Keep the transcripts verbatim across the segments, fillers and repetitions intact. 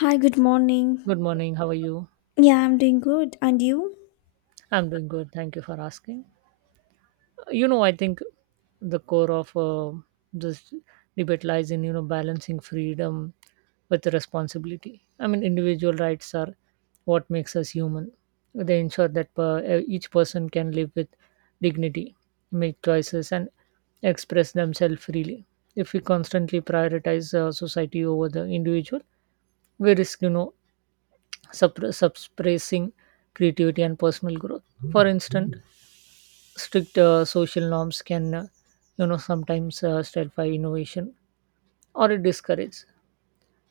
Hi, good morning. Good morning. How are you? Yeah, I'm doing good. And you? I'm doing good. Thank you for asking. You know, I think the core of uh, this debate lies in you know balancing freedom with responsibility. I mean, individual rights are what makes us human. They ensure that per, each person can live with dignity, make choices, and express themselves freely. If we constantly prioritize uh, society over the individual, we risk you know suppress, suppressing creativity and personal growth. For instance, strict uh, social norms can, uh, you know, sometimes uh, stifle innovation or it discourages,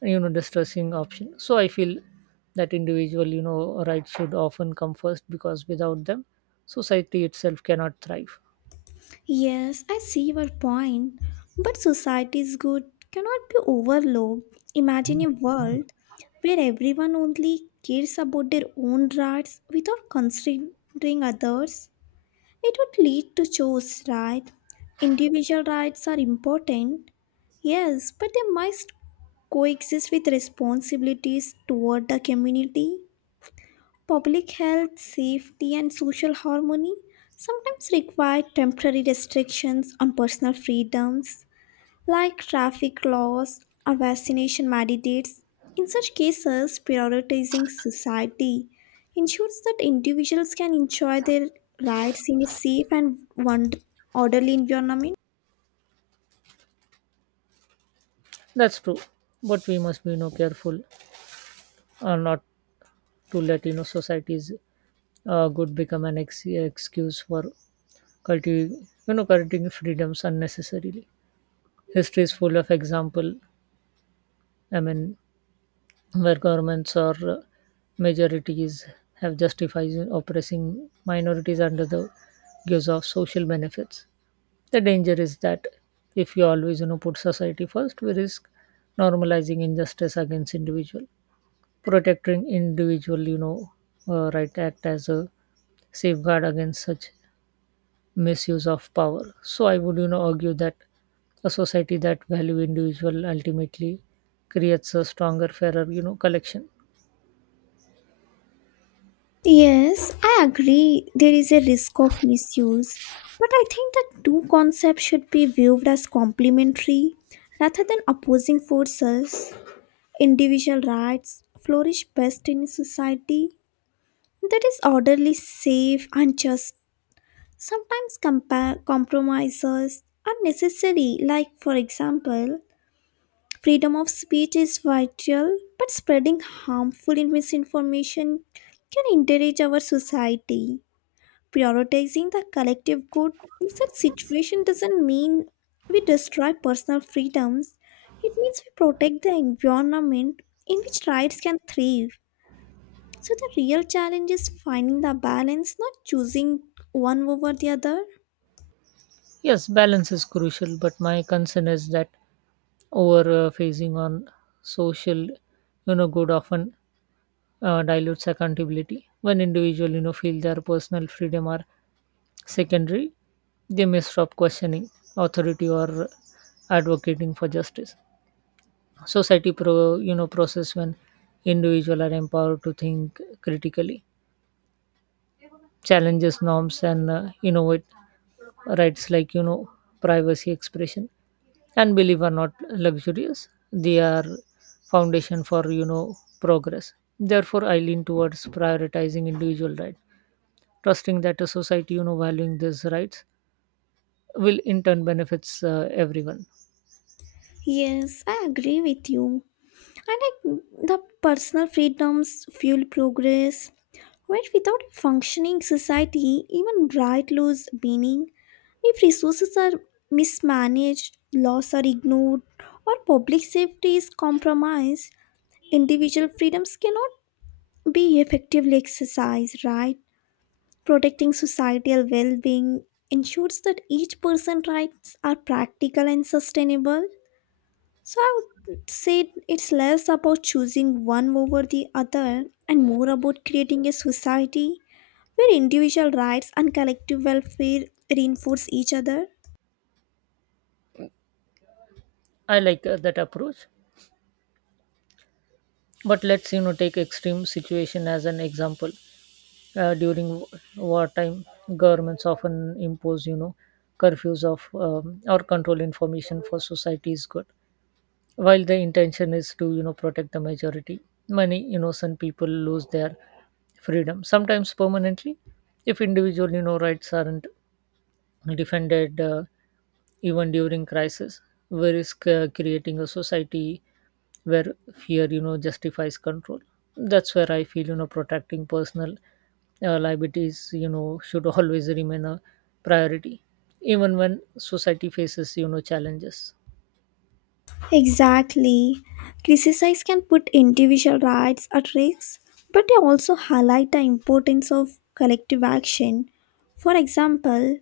you know, distressing option. So I feel that individual, you know, rights should often come first because without them, society itself cannot thrive. Yes, I see your point. But society's good cannot be overlooked. Imagine a world where everyone only cares about their own rights without considering others. It would lead to chaos, right? Individual rights are important, yes, but they must coexist with responsibilities toward the community. Public health, safety, and social harmony sometimes require temporary restrictions on personal freedoms like traffic laws or vaccination mandates. In such cases, prioritizing society ensures that individuals can enjoy their rights in a safe and one- orderly environment. That's true, but we must be, you know, careful uh, not to let, you know, society's uh, good become an ex- excuse for cultivating, you know, cultivating freedoms unnecessarily. History is full of example. I mean, where governments or uh, majorities have justified oppressing minorities under the guise of social benefits. The danger is that if you always you know put society first, we risk normalizing injustice against individual. Protecting individual, you know, uh, right act as a safeguard against such misuse of power. So I would you know argue that a society that value individual ultimately creates a stronger, fairer you know collection. Yes, I agree there is a risk of misuse, but I think the two concepts should be viewed as complementary rather than opposing forces. Individual rights flourish best in a society that is orderly, safe, and just. Sometimes compa- compromises are necessary, like, for example, freedom of speech is vital, but spreading harmful and misinformation can encourage our society. Prioritizing the collective good in such situation doesn't mean we destroy personal freedoms. It means we protect the environment in which rights can thrive. So the real challenge is finding the balance, not choosing one over the other. Yes, balance is crucial, but my concern is that over uh, phasing on social you know good often uh, dilutes accountability. When individual you know feel their personal freedom are secondary, they may stop questioning authority or advocating for justice. Society pro you know process when individuals are empowered to think critically, challenges norms, and uh, innovate. Rights like you know privacy, expression, and believe are not luxurious. They are foundation for you know progress. Therefore, I lean towards prioritizing individual right, trusting that a society you know valuing these rights will in turn benefits uh, everyone. Yes, I agree with you. And like the personal freedoms fuel progress, where without a functioning society, even right lose meaning. If resources are mismanaged, laws are ignored, or public safety is compromised, individual freedoms cannot be effectively exercised, right? Protecting societal well being ensures that each person's rights are practical and sustainable. So I would say it's less about choosing one over the other and more about creating a society where individual rights and collective welfare reinforce each other. I like uh, that approach, but let's you know take extreme situation as an example. Uh, during w- wartime, governments often impose you know curfews of um, or control information for society's good. While the intention is to you know protect the majority, many innocent people lose their freedom, sometimes permanently. If individual you know rights aren't defended uh, even during crisis, where is c- creating a society where fear you know justifies control. That's where I feel you know protecting personal uh, liabilities you know should always remain a priority even when society faces you know challenges. Exactly. Criticize can put individual rights at risk, but they also highlight the importance of collective action. For example,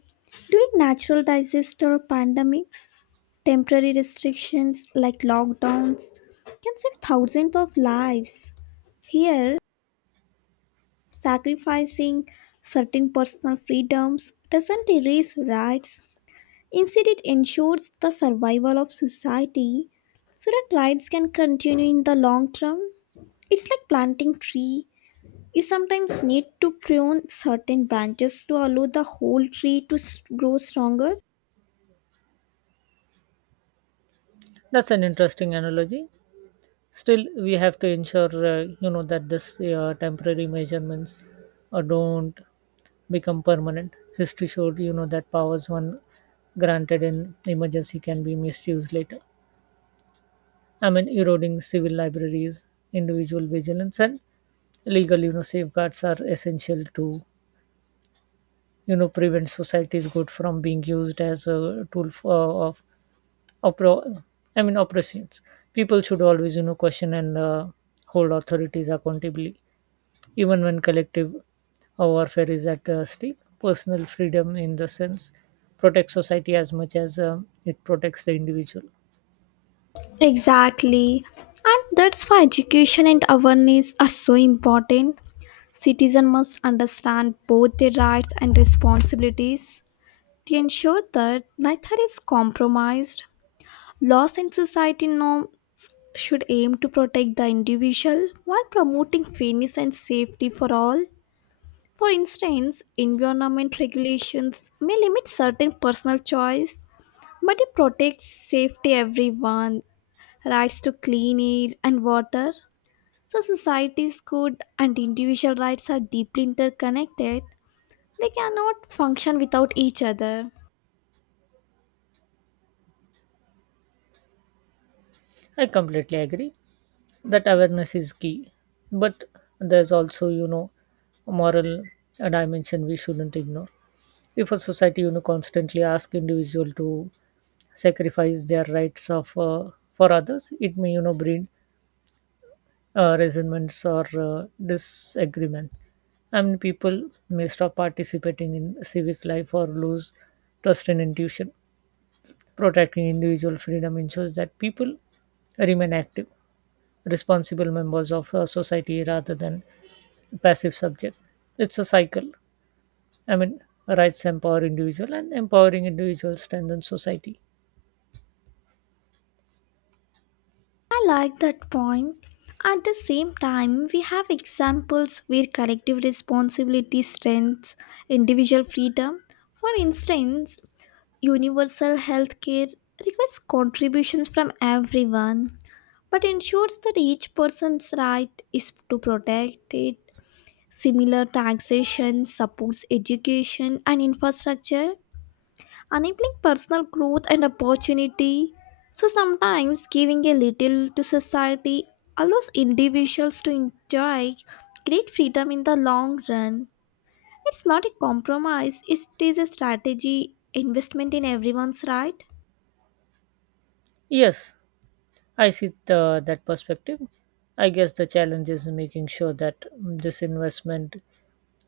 during natural disaster or pandemics, temporary restrictions like lockdowns can save thousands of lives. Here, sacrificing certain personal freedoms doesn't erase rights. Instead, it ensures the survival of society so that rights can continue in the long term. It's like planting tree. You sometimes need to prune certain branches to allow the whole tree to s- grow stronger. That's an interesting analogy. Still, we have to ensure uh, you know that this uh, temporary measurements uh, don't become permanent. History showed you know that powers one granted in emergency can be misused later. I mean, eroding civil libraries, individual vigilance, and legal you know safeguards are essential to you know prevent society's good from being used as a tool for, of oppro- I mean oppressions. People should always you know question and uh, hold authorities accountable. Even when collective warfare is at uh, stake, personal freedom, in the sense, protects society as much as um, it protects the individual. Exactly. And that's why education and awareness are so important. Citizens must understand both their rights and responsibilities, to ensure that neither is compromised. Laws and society norms should aim to protect the individual while promoting fairness and safety for all. For instance, environment regulations may limit certain personal choice, but it protects safety everyone, rights to clean air and water. So society's good and individual rights are deeply interconnected. They cannot function without each other. I completely agree that awareness is key, but there's also, you know, a moral uh, dimension we shouldn't ignore. If a society, you know, constantly asks individual to sacrifice their rights of uh, for others, it may, you know, breed uh, resentments or uh, disagreements. And people may stop participating in civic life or lose trust in institution. Protecting individual freedom ensures that people remain active, responsible members of uh, society rather than passive subject. It's a cycle. I mean, rights empower individual and empowering individuals strengthen society. I like that point. At the same time, we have examples where collective responsibility strengthens individual freedom. For instance, universal health care requires contributions from everyone, but ensures that each person's right is to protect it. Similar taxation supports education and infrastructure, enabling personal growth and opportunity. So sometimes giving a little to society allows individuals to enjoy great freedom in the long run. It's not a compromise, it is a strategy investment in everyone's right. Yes, I see the, that perspective. I guess the challenge is making sure that mm, this investment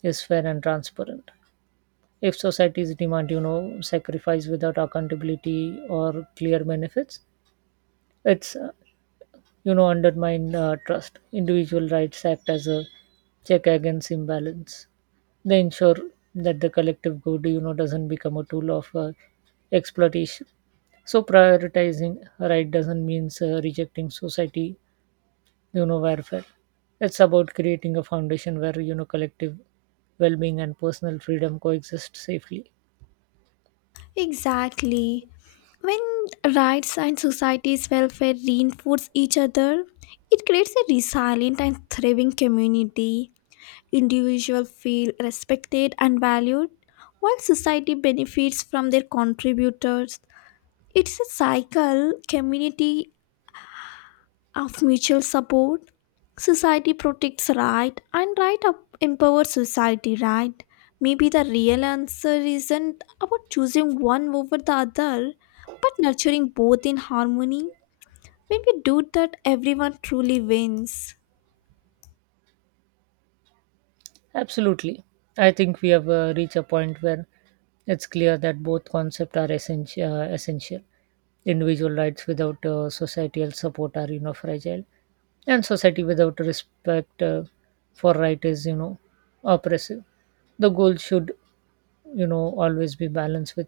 is fair and transparent. If societies demand, you know, sacrifice without accountability or clear benefits, it's, uh, you know, undermine uh, trust. Individual rights act as a check against imbalance. They ensure that the collective good, you know, doesn't become a tool of uh, exploitation. So prioritizing right doesn't mean uh, rejecting society, you know, welfare. It's about creating a foundation where you know collective well-being and personal freedom coexist safely. Exactly. When rights and society's welfare reinforce each other, it creates a resilient and thriving community. Individuals feel respected and valued, while society benefits from their contributors. It's a cycle community of mutual support. Society protects right and right up empowers society, right? Maybe the real answer isn't about choosing one over the other, but nurturing both in harmony. When we do that, everyone truly wins. Absolutely. I think we have uh, reached a point where it's clear that both concepts are essential. Uh, essential. Individual rights without uh, societal support are, you know, fragile, and society without respect uh, for right is, you know, oppressive. The goal should you know always be balanced with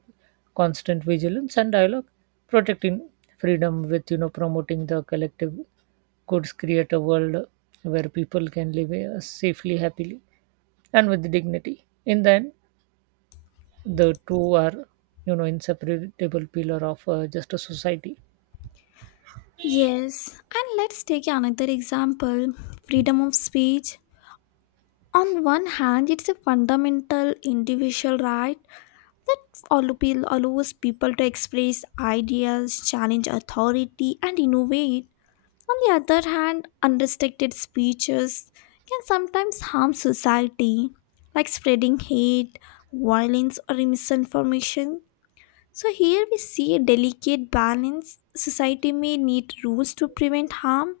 constant vigilance and dialogue, protecting freedom with you know promoting the collective goods, create a world where people can live uh, safely, happily, and with dignity. In the end, the two are you know inseparable pillar of uh, just a society. Yes, and let's take another example, freedom of speech. On one hand, it's a fundamental individual right that allo- pe- allows people to express ideas, challenge authority, and innovate. On the other hand, unrestricted speeches can sometimes harm society, like spreading hate, violence, or misinformation. So here we see a delicate balance. Society may need rules to prevent harm,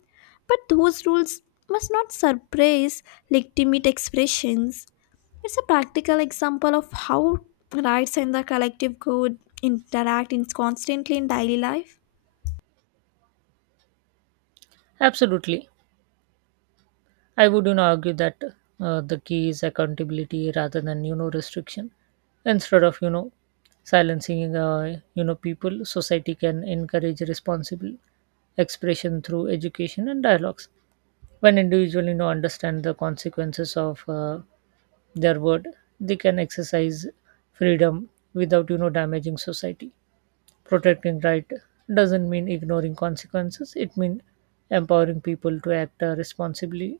but those rules must not suppress legitimate expressions. It's a practical example of how rights and the collective good interact in constantly in daily life. Absolutely. I wouldn't argue that uh, the key is accountability rather than you know restriction. Instead of you know silencing uh, you know people, society can encourage responsible expression through education and dialogues. When individuals you know understand the consequences of uh, their word, they can exercise freedom without you know damaging society. Protecting right doesn't mean ignoring consequences. It means empowering people to act uh, responsibly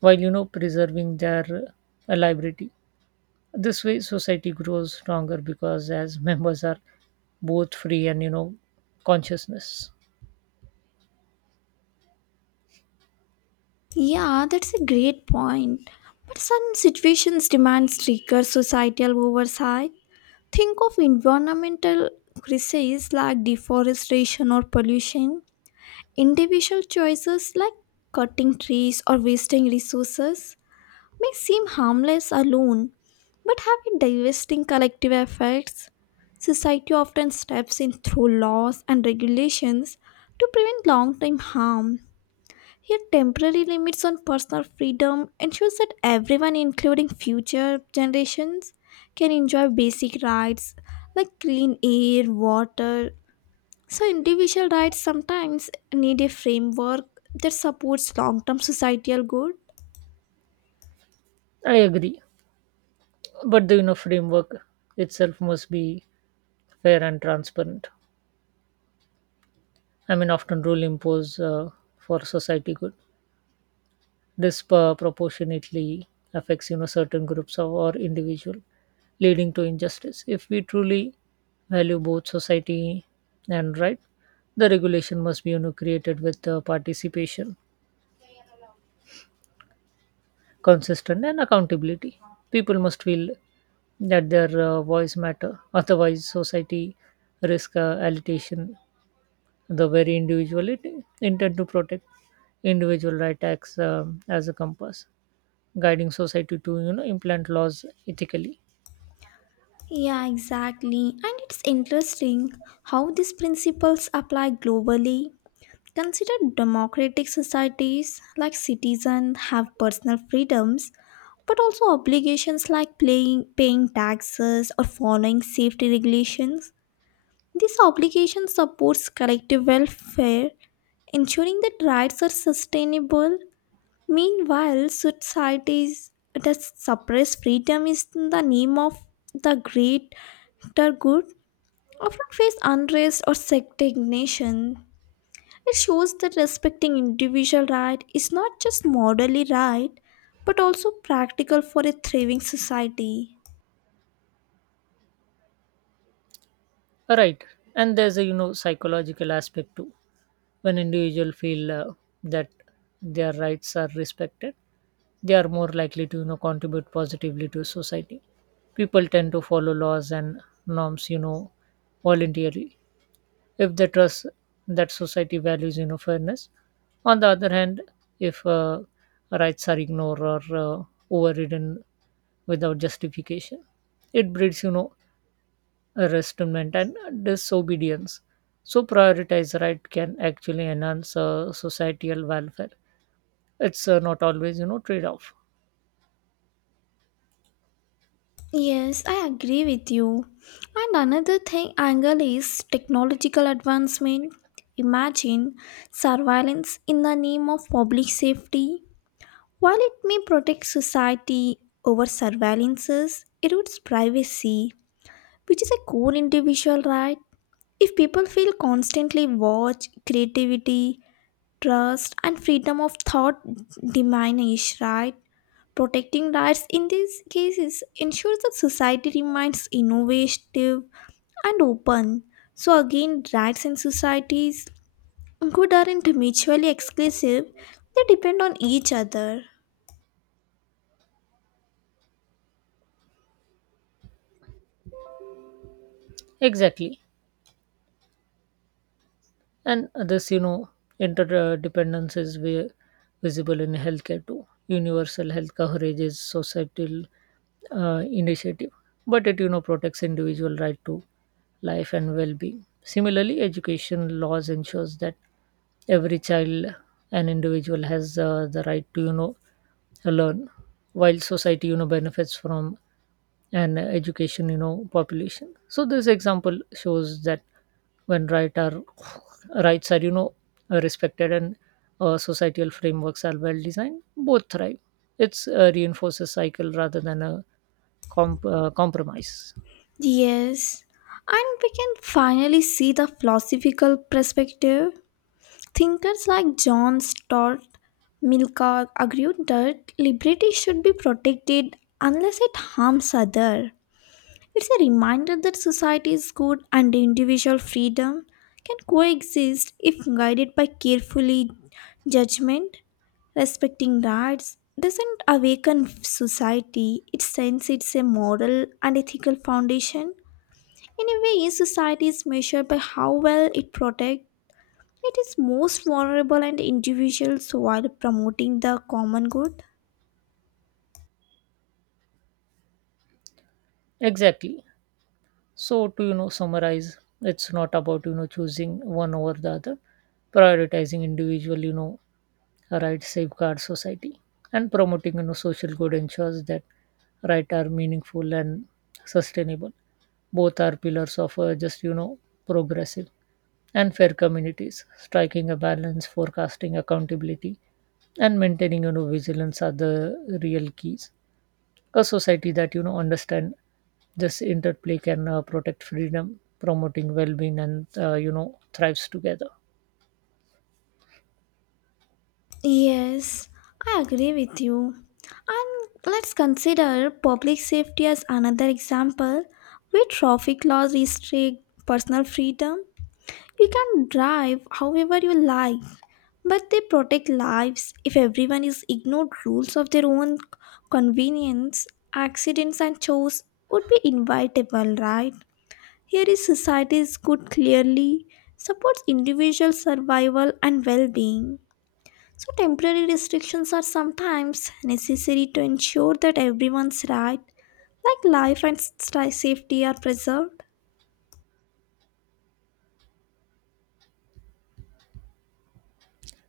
while you know preserving their uh, liability. This way, society grows stronger because as members are both free and you know consciousness. Yeah, that's a great point. But some situations demand stricter societal oversight. Think of environmental crises like deforestation or pollution. Individual choices like cutting trees or wasting resources may seem harmless alone, but have a devastating collective effects. Society often steps in through laws and regulations to prevent long term harm. Here, temporary limits on personal freedom ensures that everyone, including future generations, can enjoy basic rights like clean air, water, so, individual rights sometimes need a framework that supports long term societal good. I agree, but the you know framework itself must be fair and transparent. I mean, often rule impose uh, for society good. This uh, proportionately affects you know certain groups of, or individual, leading to injustice. If we truly value both society and right, the regulation must be you know created with uh, participation, consistent, and accountability. People must feel that their uh, voice matter. Otherwise, society risk uh, allocation the very individual it intend to protect. Individual right acts um, as a compass guiding society to you know implant laws ethically. Yeah, exactly. And it's interesting how these principles apply globally. Consider democratic societies like citizens have personal freedoms but also obligations like playing, paying taxes or following safety regulations. This obligation supports collective welfare, ensuring that rights are sustainable. Meanwhile, societies that suppress freedom is in the name of the greater good often face unrest or stagnation. It shows that respecting individual right is not just morally right, but also practical for a thriving society. Right. And there's a you know psychological aspect too. When individuals feel uh, that their rights are respected, they are more likely to you know contribute positively to society. People tend to follow laws and norms you know voluntarily if they trust that society values you know fairness. On the other hand, if uh, rights are ignored or uh, overridden without justification, it breeds you know a resentment and disobedience. So prioritize right can actually enhance uh, societal welfare. It's uh, not always you know trade off. Yes, I agree with you. And another thing angle is technological advancement. Imagine surveillance in the name of public safety. While it may protect society over surveillances, erodes privacy, which is a core individual right. If people feel constantly watched, creativity, trust, and freedom of thought diminish, right? Protecting rights in these cases ensures that society remains innovative and open. So again, rights in societies good aren't mutually exclusive; they depend on each other. Exactly. And this you know interdependence is vi- visible in healthcare too. Universal health coverage is societal uh, initiative, but it you know protects individual right to life and well-being. Similarly, education laws ensures that every child and individual has uh, the right to you know learn, while society you know benefits from an education you know population. So this example shows that when right are rights are you know uh, respected and uh, societal frameworks are well designed, both thrive. It's a reinforces cycle rather than a comp- uh, compromise. Yes, and we can finally see the philosophical perspective. Thinkers like John Stott, Milka argued that liberty should be protected unless it harms others. It's a reminder that society's good and individual freedom can coexist if guided by carefully judgment, respecting rights doesn't awaken society. It sends it's a moral and ethical foundation in a way, society is measured by how well it protects its most vulnerable and individuals while promoting the common good. Exactly. So to you know summarize, it's not about you know choosing one over the other. Prioritizing individual you know right safeguards society, and promoting you know social good ensures that right are meaningful and sustainable. Both are pillars of a just, you know progressive, and fair communities. Striking a balance, forecasting accountability, and maintaining you know vigilance are the real keys. A society that you know understand this interplay can uh, protect freedom, promoting well-being, and uh, you know thrives together. Yes, I agree with you. And let's consider public safety as another example where traffic laws restrict personal freedom. You can drive however you like, but they protect lives. If everyone is ignored rules of their own convenience, accidents and chores would be inevitable, right? Here is society's good clearly supports individual survival and well-being. So temporary restrictions are sometimes necessary to ensure that everyone's right, like life and st- safety are preserved.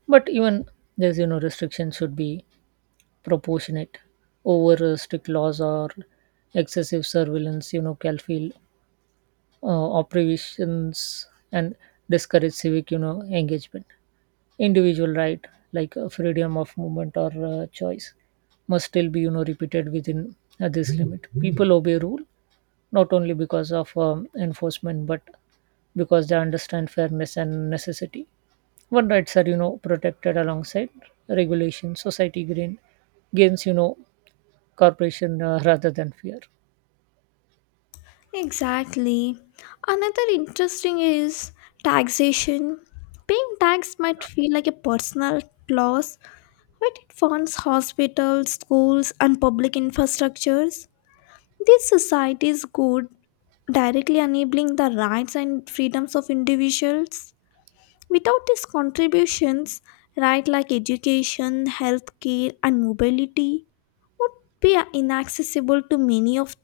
But even there's you know restrictions should be proportionate. Over uh, strict laws or excessive surveillance you know can feel uh, operations and discourage civic you know engagement. Individual right like uh, freedom of movement or uh, choice must still be you know repeated within uh, this limit. People obey rule not only because of um, enforcement but because they understand fairness and necessity. When rights are you know protected alongside regulation, society gain, gains you know corporation uh, rather than fear. Exactly. Another interesting is taxation. Paying tax might feel like a personal loss, but it funds hospitals, schools, and public infrastructures. This society is good, directly enabling the rights and freedoms of individuals. Without these contributions, rights like education, healthcare, and mobility would be inaccessible to many of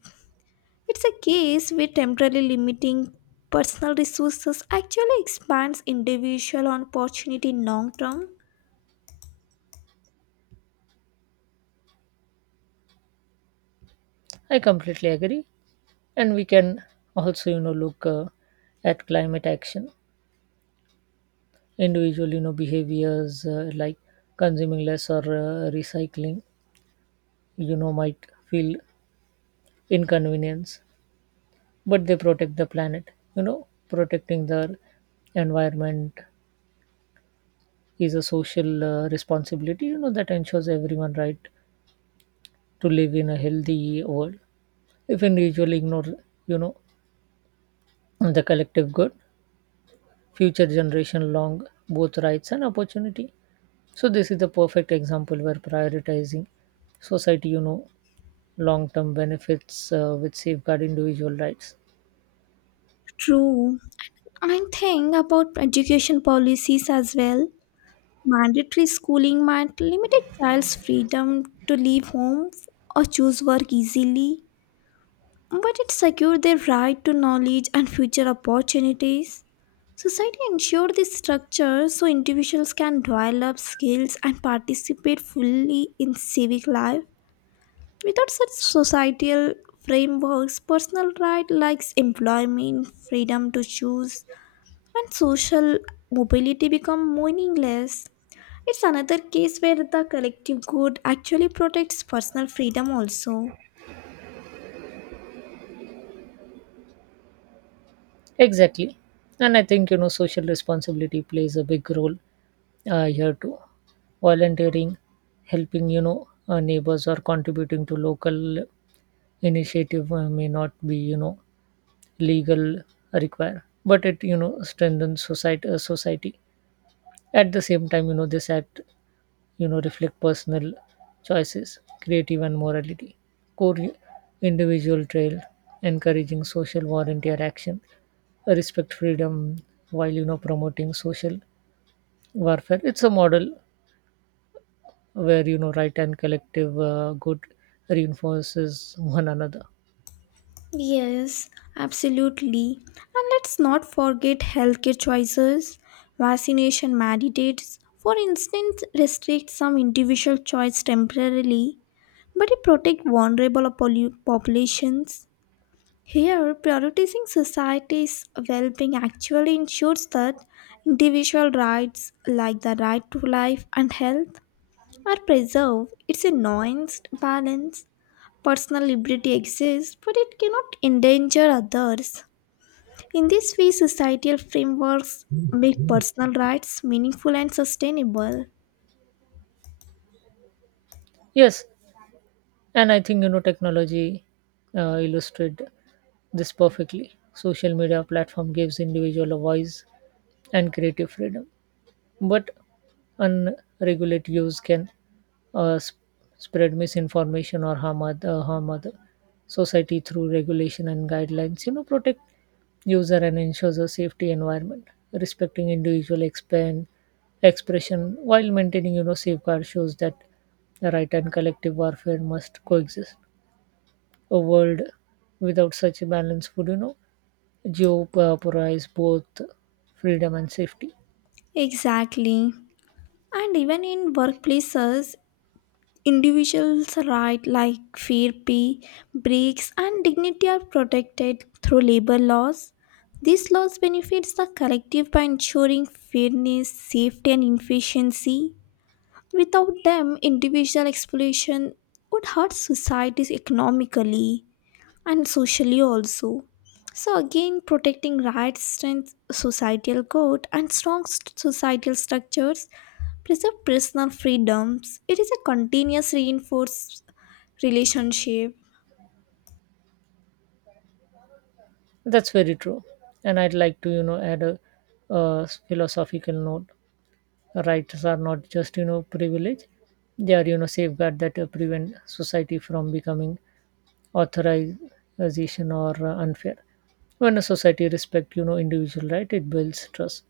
it's a case where temporarily limiting personal resources actually expands individual opportunity in long term. I completely agree, and we can also you know look uh, at climate action. Individual you know behaviors uh, like consuming less or uh, recycling you know might feel inconvenience, but they protect the planet. You know, protecting the environment is a social uh, responsibility. You know that ensures everyone right to live in a healthy world. If individual ignore you know the collective good, future generation long both rights and opportunity. So this is the perfect example where prioritizing society you know long term benefits uh, which safeguard individual rights. True. I think about education policies as well. Mandatory schooling might limit a child's freedom to leave home or choose work easily, but it secured their right to knowledge and future opportunities. Society ensured this structure so individuals can develop skills and participate fully in civic life. Without such societal frameworks, personal rights like employment, freedom to choose, and social mobility become meaningless. It's another case where the collective good actually protects personal freedom, also. Exactly. And I think you know social responsibility plays a big role uh, here too. Volunteering, helping you know uh, neighbors, or contributing to local initiative uh, may not be you know legal require, but it you know strengthens society uh, society. At the same time, you know, this act, you know, reflect personal choices, creative and morality, core individual trail, encouraging social volunteer action, respect freedom while, you know, promoting social warfare. It's a model where, you know, right and collective uh, good reinforces one another. Yes, absolutely. And let's not forget healthcare choices. Vaccination mandates, for instance, restrict some individual choice temporarily, but it protects vulnerable popul- populations. Here, prioritizing society's well being actually ensures that individual rights like the right to life and health are preserved. It's a nuanced balance. Personal liberty exists, but it cannot endanger others. In this way, societal frameworks make personal rights meaningful and sustainable. Yes, and I think you know technology uh, illustrated this perfectly. Social media platform gives individual a voice and creative freedom, but unregulated use can uh, sp- spread misinformation or harm other, harm other society through regulation and guidelines. You know, protect user and ensures a safety environment. Respecting individual expand expression while maintaining you know safeguard shows that the right and collective warfare must coexist. A world without such a balance would you know jeopardize both freedom and safety. Exactly. And even in workplaces, individuals' rights like fair pay, breaks, and dignity are protected through labor laws. These laws benefits the collective by ensuring fairness, safety, and efficiency. Without them, individual exploitation would hurt societies economically and socially also. So again, protecting rights strengthens societal code and strong st- societal structures preserve personal freedoms. It is a continuous reinforced relationship. That's very true. And I'd like to, you know, add a, a philosophical note. Rights are not just, you know, privilege. They are, you know, safeguard that uh, prevent society from becoming authorization or uh, unfair. When a society respect, you know, individual right, it builds trust,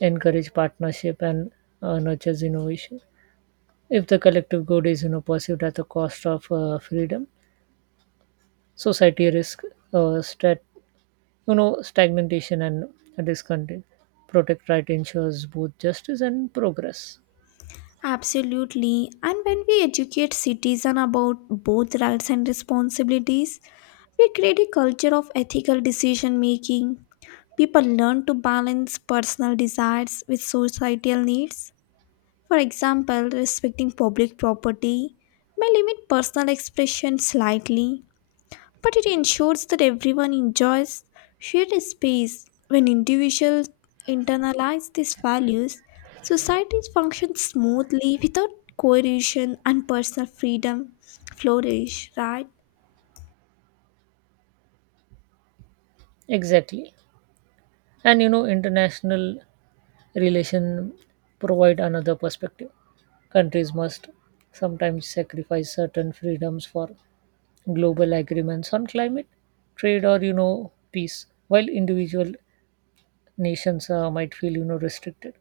encourage partnership, and uh, nurtures innovation. If the collective good is, you know, perceived at the cost of uh, freedom, society risk uh, strat you know stagnation and discontent. Protect right ensures both justice and progress. Absolutely. And when we educate citizens about both rights and responsibilities, we create a culture of ethical decision making. People learn to balance personal desires with societal needs. For example, respecting public property may limit personal expression slightly, but it ensures that everyone enjoys shared space. When individuals internalize these values, societies function smoothly without coercion and personal freedom flourish, right? Exactly. And you know international relation provide another perspective. Countries must sometimes sacrifice certain freedoms for global agreements on climate, trade, or you know peace. While individual nations uh, might feel you know restricted,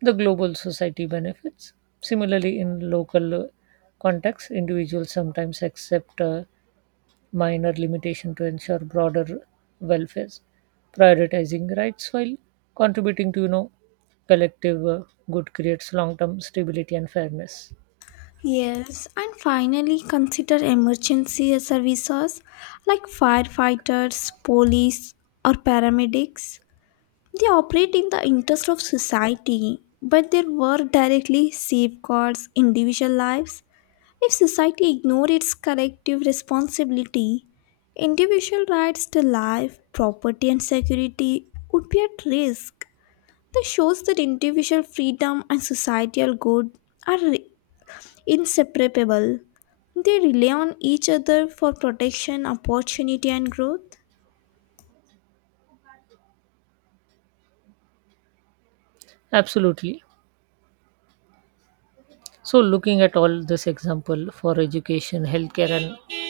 the global society benefits. Similarly, in local uh, contexts, individuals sometimes accept uh, minor limitation to ensure broader welfare. Prioritizing rights while contributing to you know collective uh, good creates long term stability and fairness. Yes, and finally consider emergency services like firefighters, police, or paramedics. They operate in the interest of society, but their work directly safeguards individual lives. If society ignores its collective responsibility, individual rights to life, property, and security would be at risk. This shows that individual freedom and societal good are re- inseparable. They rely on each other for protection, opportunity, and growth. Absolutely. So looking at all this example, for education, healthcare, and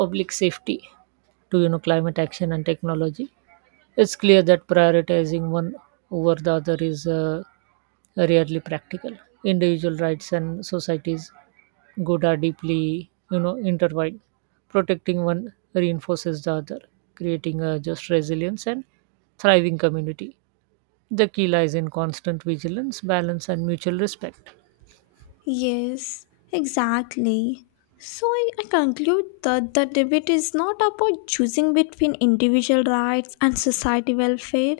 public safety to you know climate action and technology, it's clear that prioritizing one over the other is uh, rarely practical. Individual rights and society's good are deeply, you know, intertwined. Protecting one reinforces the other, creating a just, resilience, and thriving community. The key lies in constant vigilance, balance, and mutual respect. Yes, exactly. So I, I conclude that the debate is not about choosing between individual rights and society welfare.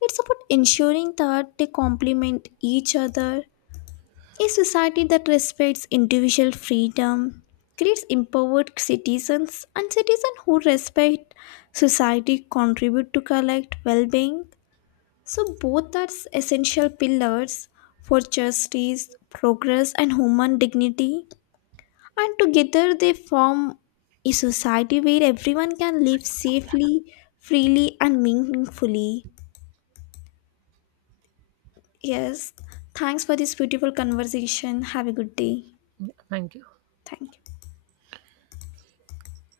It's about ensuring that they complement each other. A society that respects individual freedom creates empowered citizens, and citizens who respect society contribute to collect well being. So, both are essential pillars for justice, progress, and human dignity. And together, they form a society where everyone can live safely, freely, and meaningfully. Yes, thanks for this beautiful conversation. Have a good day. Yeah, thank you. Thank you.